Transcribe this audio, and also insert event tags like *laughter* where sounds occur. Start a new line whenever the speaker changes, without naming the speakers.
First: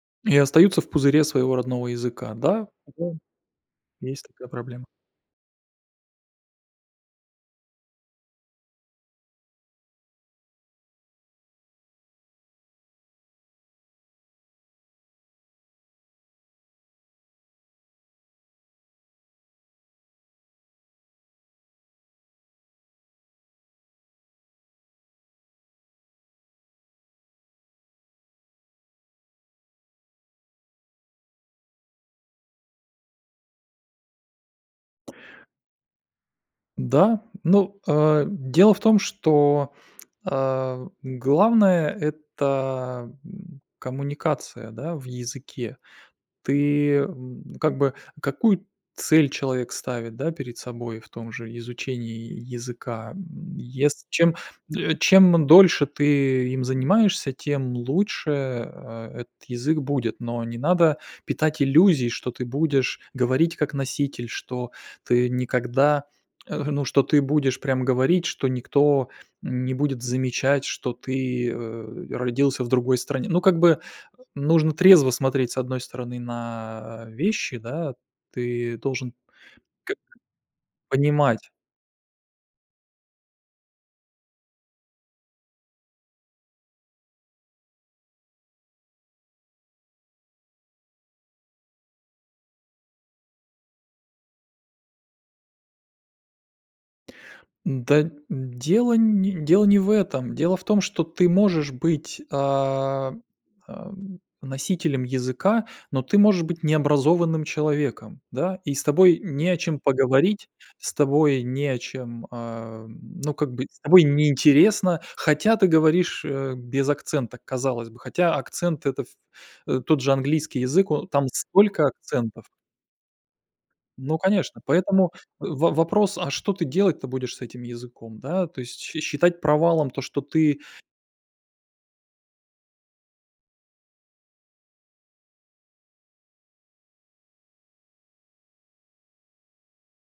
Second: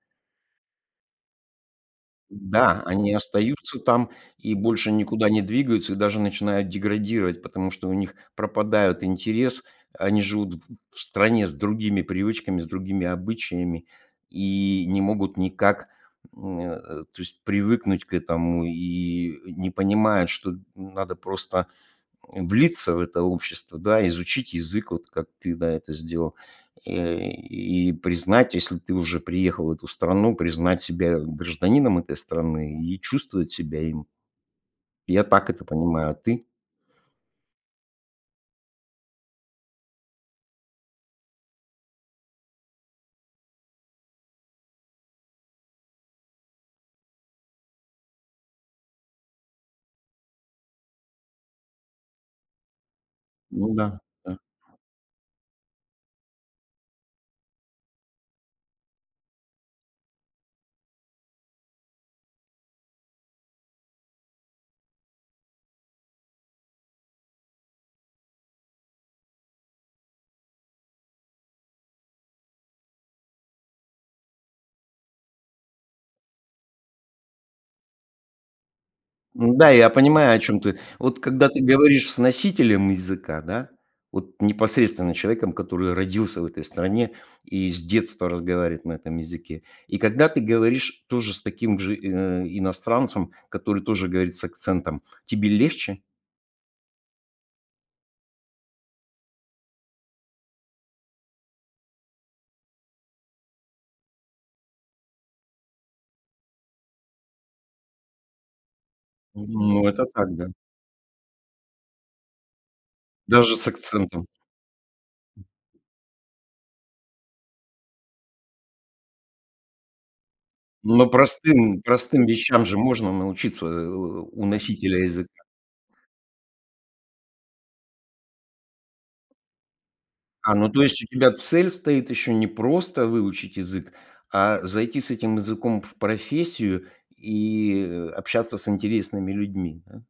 И остаются в пузыре своего родного языка. Да,
М-да, они
ага.
остаются там
Есть такая
и
проблема.
больше никуда не двигаются, и даже начинают деградировать, потому что у них пропадают интерес, они живут в в в стране с другими привычками, с другими обычаями и не могут никак, м, э, то есть привыкнуть к этому и не понимают, что н надо просто, м, влиться в это общество, да, изучить язык, вот как ты, да, это сделал. *grunts* И признать, если ты уже приехал в эту страну, признать себя гражданином этой страны, и чувствовать себя им. Я так это понимаю. А ты?
Да. Ну, э, дело в том, что, э, главное- это, м, коммуникация, да, в языке. Ты, м, как бы Какую цель человек ставит, да, перед собой в том же изучении языка. М,
Ну да,
ес чем,
да.
м, чем дольше ты им занимаешься, тем лучше, э, этот язык будет. Но не надо питать иллюзий, что ты будешь говорить как носитель, что ты никогда э, ну, что ты будешь прям говорить, что никто не будет замечать, что ты, э, родился в другой стране. Ну, как бы, нужно трезво смотреть, с одной стороны, на, а, вещи, да: ты должен
Н-да, я
*hiccups*
понимаю, о чём ты. Вот когда
понимать
ты говоришь с носителем языка, да, вот непосредственно человеком, который родился в этой стране и с детства разговаривает на этом языке, и когда ты говоришь тоже с таким же ин э, иностранцем, который тоже говорит с акцентом, тебе легче?
Н-да, н дело не дело не в этом. Дело в том, что ты можешь быть, а, ам, носителем языка, но ты можешь быть необразованным человеком, да. И с тобой
М,
не о чем
ну, это так,
поговорить,
да.
с тобой не о чем, а, ну как
Даже
бы,
с
с тобой
акцентом.
не интересно, хотя ты говоришь, э, без акцента, казалось бы. Хотя акцент- это, в э, тот же английский язык, о
Но
там
простым
столько
простым
акцентов
вещам же можно научиться, э,
Ну
у
конечно.
носителя
Поэтому,
языка.
в вопрос, а что ты делать-то будешь с этим языком, да. То есть, счи считать провалом то, что
А,
ты
ну, то есть, у тебя цель стоит ещё не просто выучить язык, а зайти с этим языком в профессию и, э, общаться с интересными людьми, да?